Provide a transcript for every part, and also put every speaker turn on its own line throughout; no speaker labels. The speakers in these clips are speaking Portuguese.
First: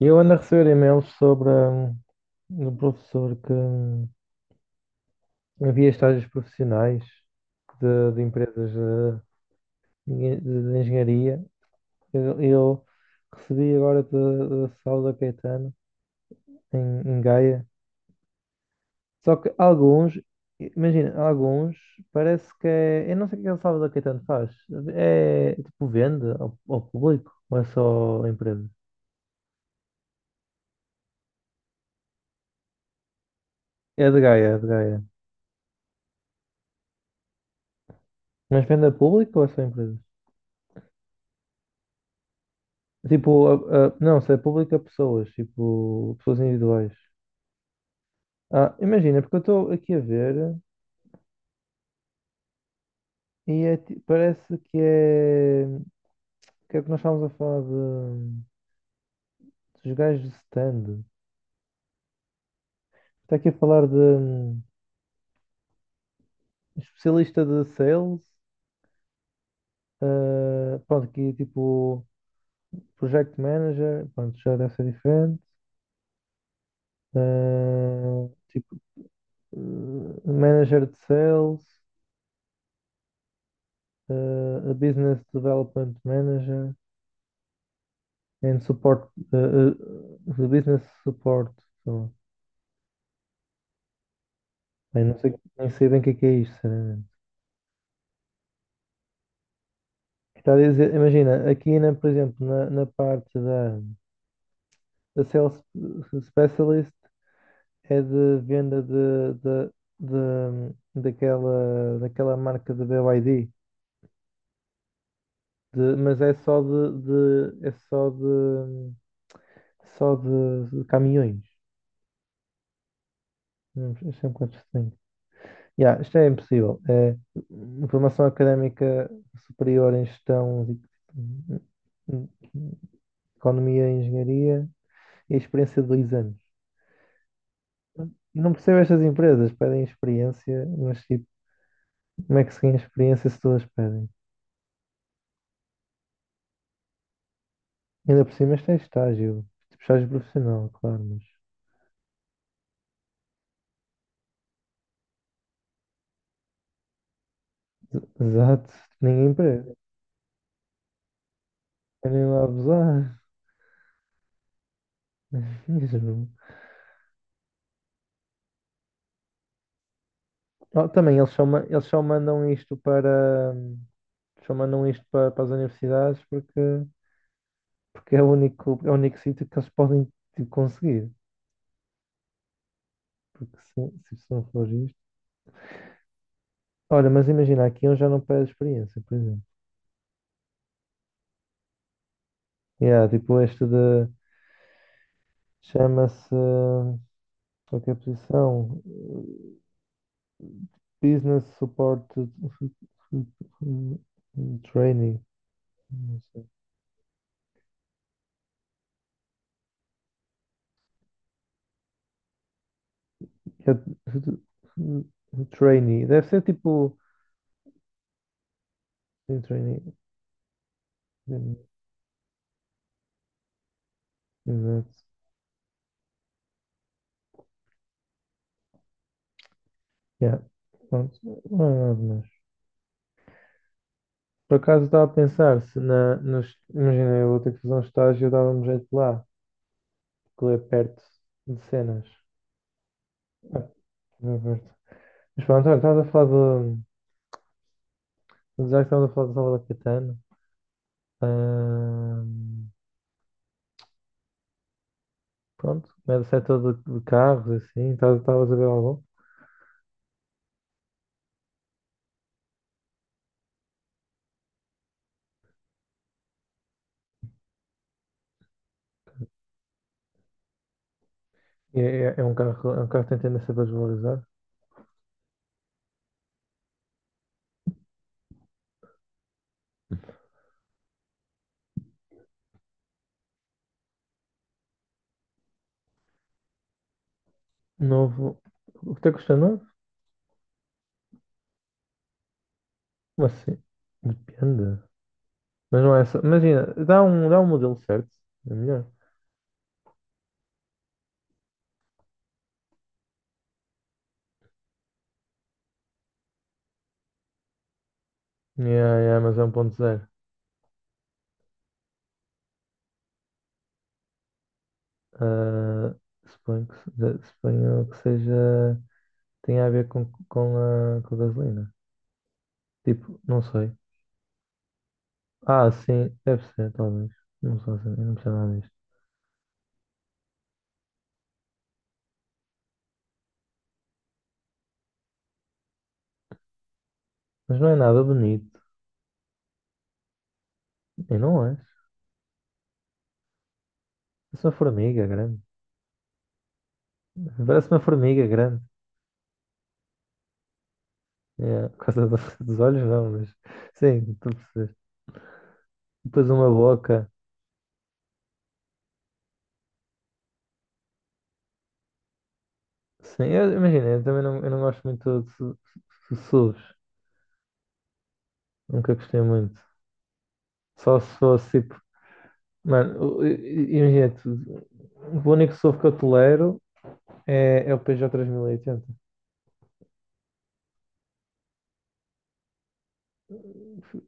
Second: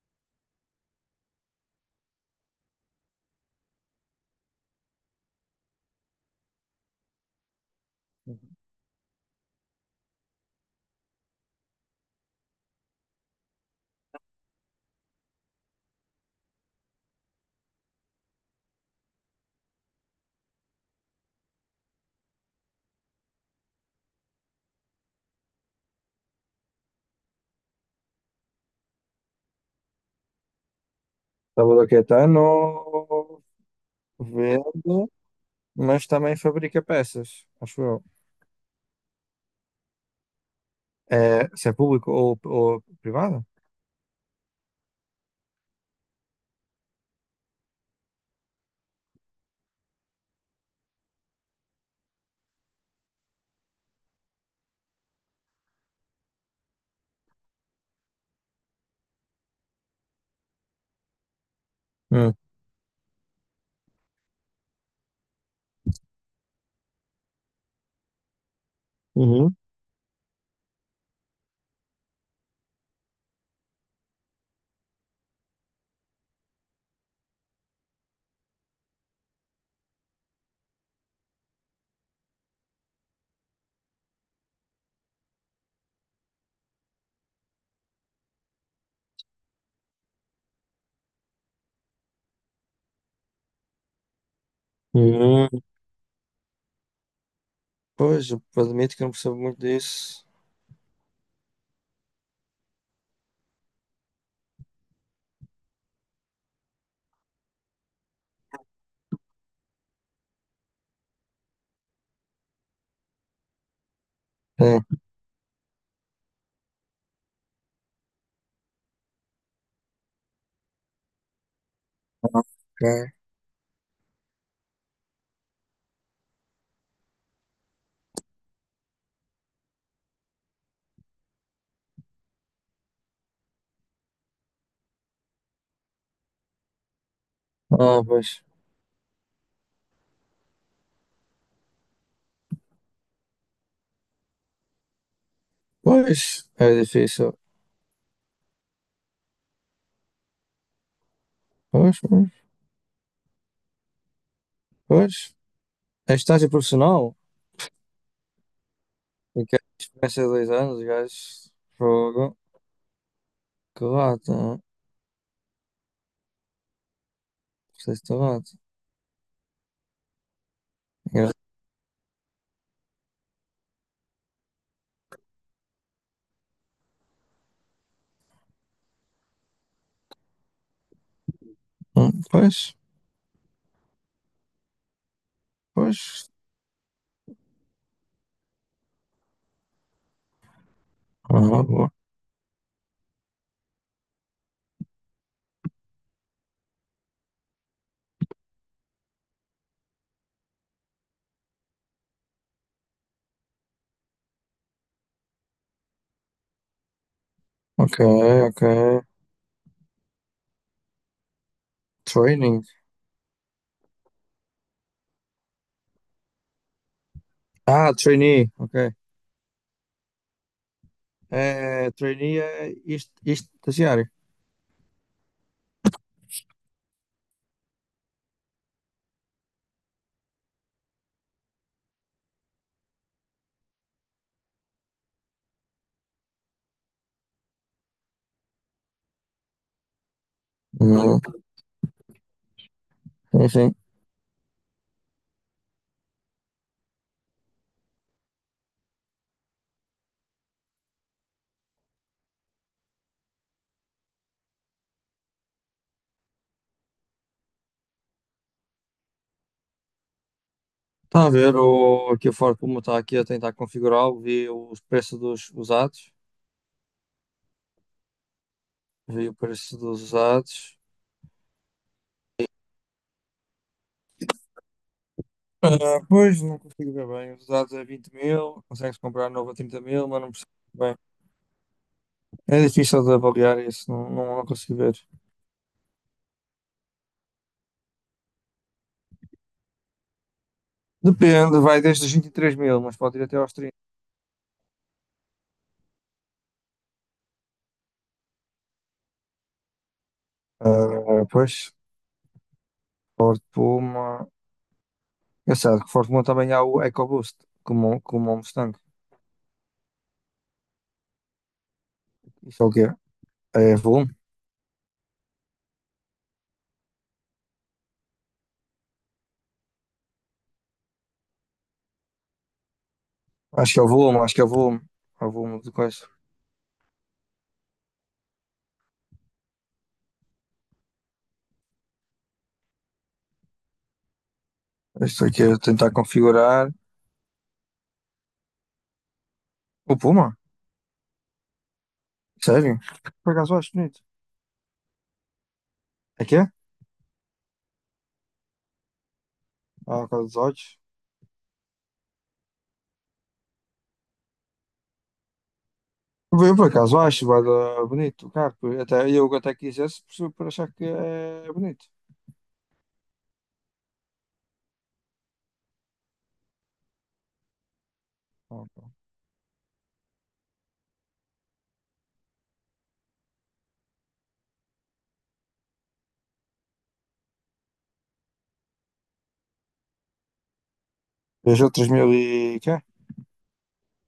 Eu ando a receber e-mails sobre um professor que havia estágios profissionais de empresas de engenharia. Eu recebi agora de Sauda Caetano, em Gaia. Só que imagina, alguns parece que é. Eu não sei o que é que o Sauda Caetano faz. É tipo vende ao público ou é só a empresa?
Salvador Caetano
É de Gaia, é de Gaia.
vende, mas também fabrica peças, acho eu.
Mas vende a público ou é só a empresa?
É, se é público ou, privado?
Tipo, não, se é público a pessoas, tipo, pessoas individuais. Ah, imagina, porque eu estou aqui a ver e é parece que é. Que é o que nós estávamos a falar dos gajos de stand.
Hum.
Está aqui a falar de especialista de sales,
Uhum.
pronto, aqui tipo project manager, pronto, já deve ser diferente. Tipo, manager de sales, a business development manager. And support, the business support. So, bem, não sei,
Uhum.
nem sei bem o que é isto, sinceramente.
Pois, eu admito que não percebo muito disso.
Está a dizer, imagina, aqui, por exemplo, na parte da Sales Specialist é de venda de- daquela marca de BYD,
É,
mas é só de- é só de de caminhões.
ok.
Não, isso é um bocado estranho. Yeah, isto é impossível. É, formação académica superior em gestão, economia e engenharia e experiência de 2 anos.
Ah,
Eu
pois.
não percebo estas empresas, pedem experiência, mas tipo, como é que se ganha experiência se todas pedem?
Pois, é difícil.
Ainda por cima isto é estágio, tipo estágio profissional, claro, mas
Pois, pois, pois. É estágio profissional?
exato, ninguém
E que é
pede,
experiência de 2 anos, gajos.
querem
Fogo.
lá abusar.
Que lata. Não
Mesmo.
sei se te lata.
Oh, também eles
Engraçado.
só, eles só mandam isto para as universidades porque é o único sítio que eles podem tipo, conseguir.
Pois,
Porque se isso não for isto.
pois.
Olha, mas imagina, aqui eu já não pego experiência, por exemplo.
Ah, boa.
Yeah, tipo, este de. Chama-se. Qualquer que é posição? Business Support Trainee. Não sei.
Ok, ok. Training.
É Trainee. Deve ser tipo.
Ah, trainee, ok.
Sim, Trainee.
É, trainee é isto estagiário.
Exato. Yeah. Pronto. Não é nada mais. Por acaso estava a pensar, se nos, imagina, eu vou ter que fazer um estágio, eu dava um jeito lá, porque é perto
Uhum.
de cenas. Ah,
Enfim,
é perto. Mas pronto, olha, estavas a falar de. Já que estávamos a falar de Salvador Caetano, ahm, pronto, é do setor de carros, assim, estavas a ver algum?
está a ver aqui o Ford Puma está aqui a tentar configurá-lo, vi os preços dos usados, vi o preço dos usados.
E é um carro, que tem tendência a desvalorizar.
Ah, pois, não consigo ver bem. Os usados é 20.000, consegue-se comprar novo a 30.000, mas não percebo bem. É difícil de avaliar isso, não, não, não consigo ver.
Novo. O que te custa novo?
Depende, vai desde os 23.000, mas pode ir
Mas
até aos
sim,
30.
depende. Mas não é só. Imagina, dá um modelo certo, é melhor.
Ah, pois, Ford Puma. Engraçado que Ford Mondeo também há o EcoBoost, como o Mustang.
Yeah, yeah, mas é 1.0.
Isso é o quê? É volume?
Ah, suponho que, se- suponho que seja. Tenha a ver com a gasolina. Tipo, não sei.
Acho que é o volume, acho que é o volume. É o volume
Ah,
de coisa.
sim, deve ser, talvez. Não sei, assim, eu não percebo nada disto.
Isto aqui é tentar configurar.
Mas não é nada bonito.
O Puma?
E não é.
Sério? Por acaso acho bonito.
Parece uma formiga grande.
É que é?
Parece uma formiga grande.
Ah, por causa dos olhos.
É, por causa dos olhos, não, mas. Sim, tu percebes. Depois uma
Eu por acaso
boca.
acho vai dar bonito o carro. Até, eu até quisesse por achar que é bonito.
Sim, eu, imagina, eu também não, eu não gosto muito de SUVs.
Ah,
Nunca
ok.
gostei muito. Só se fosse tipo. Mano, imagina, o único SUV que eu tolero é o Peugeot 3080.
Peugeot 3000 e quê?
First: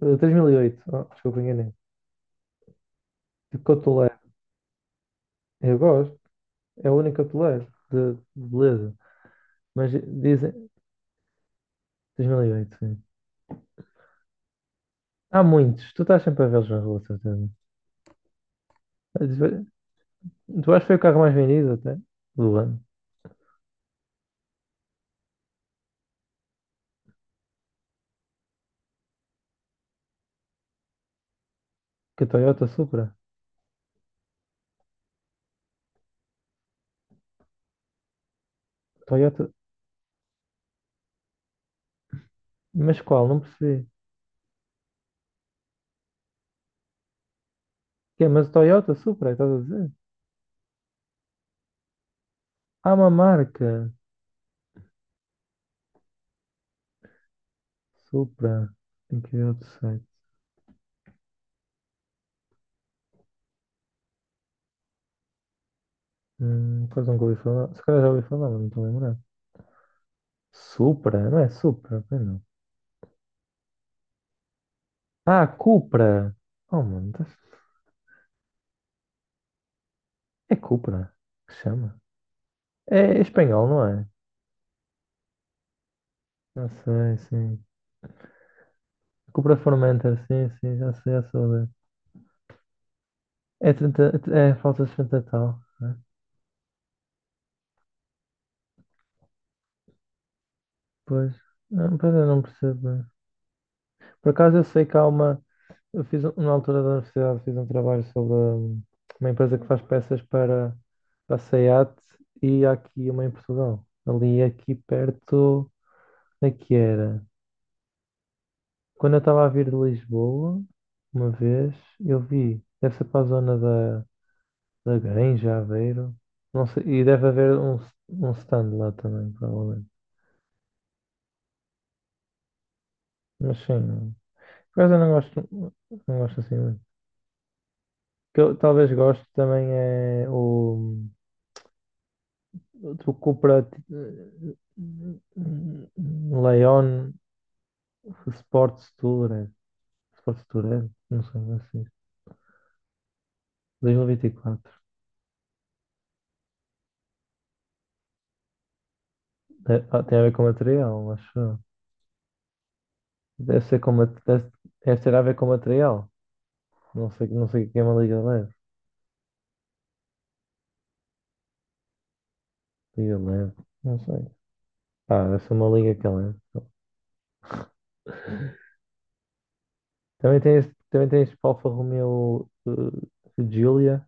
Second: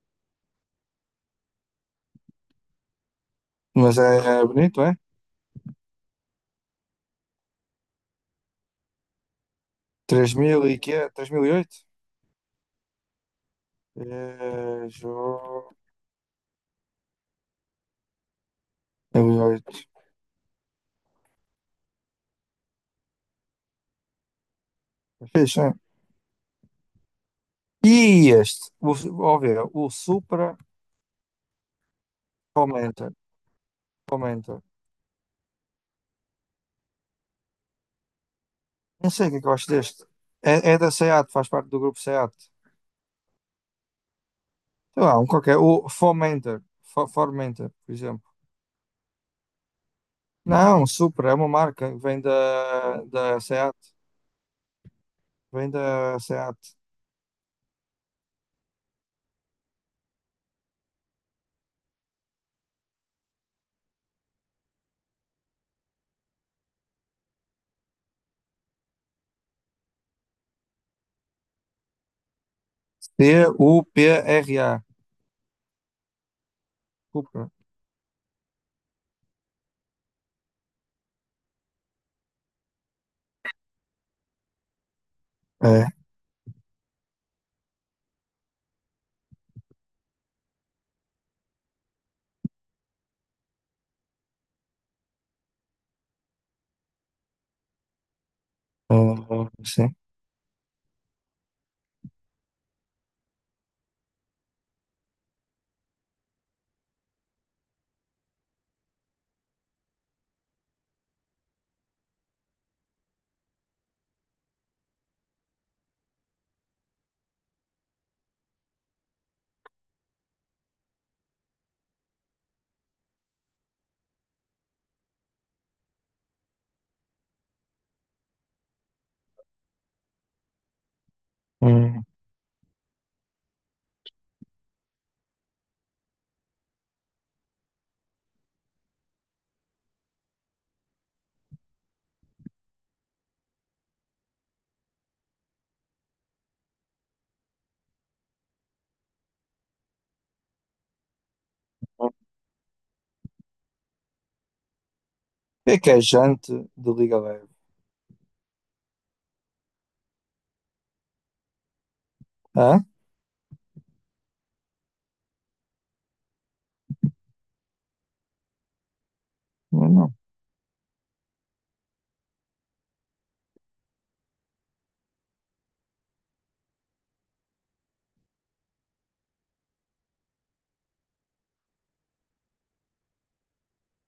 3008, oh, desculpa, enganei. O que eu
Mas
tolero,
é bonito, é?
eu gosto, é o único que eu tolero, de beleza. Mas
3.000
dizem,
e quê? 3.008.
2008 sim. Há
Peugeot
muitos, tu estás sempre a vê-los na rua, de certeza.
3008.
Tu acho que foi o carro mais vendido até, do ano,
É fixe, é? E este, o, ó ver, o Supra
que a Toyota
comenta,
Supra.
comenta. Não sei o que é que
Toyota,
eu acho deste. É, é da SEAT, faz parte do grupo SEAT.
mas qual? Não percebi.
Sei lá, um qualquer. O Fomenter, Formenter, por
Que é,
exemplo.
mas Toyota Supra, estás a dizer?
Não, Supra é uma marca, vem
Há uma
da SEAT,
marca,
vem da SEAT.
Supra, tem que ver outro site. Pois nunca ouvi falar. Se calhar já ouvi falar, mas não estou a lembrar. Supra? Não é Supra? Pois não.
Cupra,
Ah, Cupra! Oh, mano.
Supra.
É Cupra que se chama. É espanhol, não é?
É, é,
Já sei, sim. Cupra Formentor, sim, sim, já sei, já soube. É, 30, é falta de 30 tal, né?
é, sim.
Pois, não, pois eu não percebo bem. Por acaso eu sei que há uma. Eu fiz, na altura da universidade, fiz um trabalho sobre uma empresa que faz peças para a SEAT e há aqui uma em Portugal. Ali, aqui perto, onde é que era? Quando eu estava a vir de Lisboa, uma vez, eu vi, deve ser para a zona da Granja, Aveiro, não sei, e deve haver um stand lá também, provavelmente.
Hum.
Mas sim, não. Por acaso eu não gosto, não gosto assim muito. O que eu talvez goste também é o Tu compra Leon Sports Tour, é. Sports Tour, é? Não sei como é assim.
Hum. O
2024.
que é jante de liga leve?
Tem, tem a ver com material, acho eu.
Hã?
Deve ser com deve ter a ver com material. Não sei, não sei o que é uma liga leve.
Não, não.
Liga leve, não sei. Ah, deve ser uma liga que é leve. Também tem este Alfa Romeo Giulia,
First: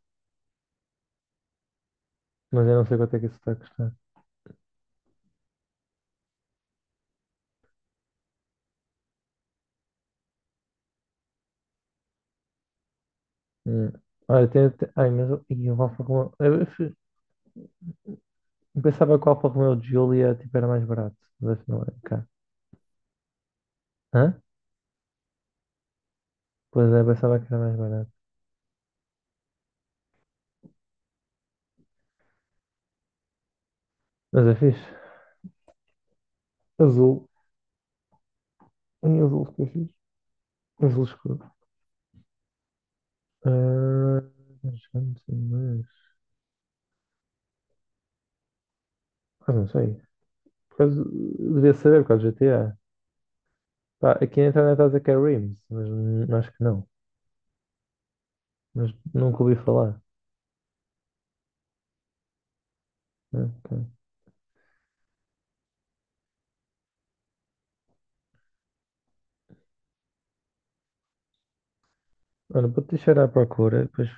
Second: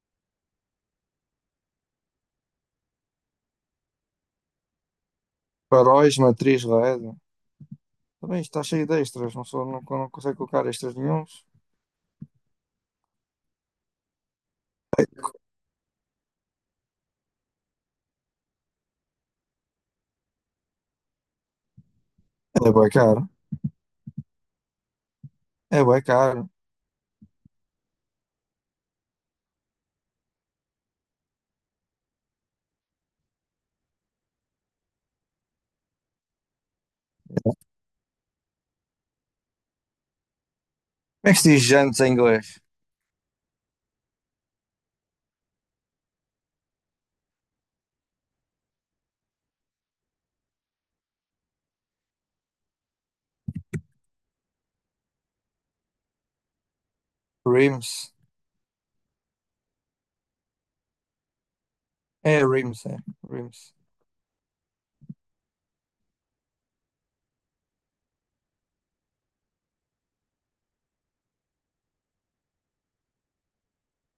mas eu não sei quanto é que isso está a custar.
Faróis, matriz LED. Também está cheio de extras, não, sou, não, não consegue colocar extras nenhuns.
Hum. Olha, tem, ai, mas o Alfa Romeo. Eu pensava que o Alfa Romeo Giulia tipo, era mais barato, mas não é cá.
É bem caro.
Hã?
É bem caro.
Pois é, pensava que era mais barato. Mas é fixe. Azul. Em azul ficou fixe. Azul
Como é
escuro.
que se diz jantes em inglês?
Ah, mas não sei, mas. Ah, não sei. Por causa... Devia saber por causa do GTA. Pá, aqui na internet está a dizer que é Rims, mas acho que não.
Rims.
Mas nunca ouvi falar.
É rims, é.
Ah,
Rims.
ok. Olha, vou te deixar à procura,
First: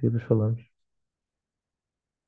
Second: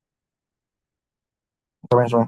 depois falamos.
Também já.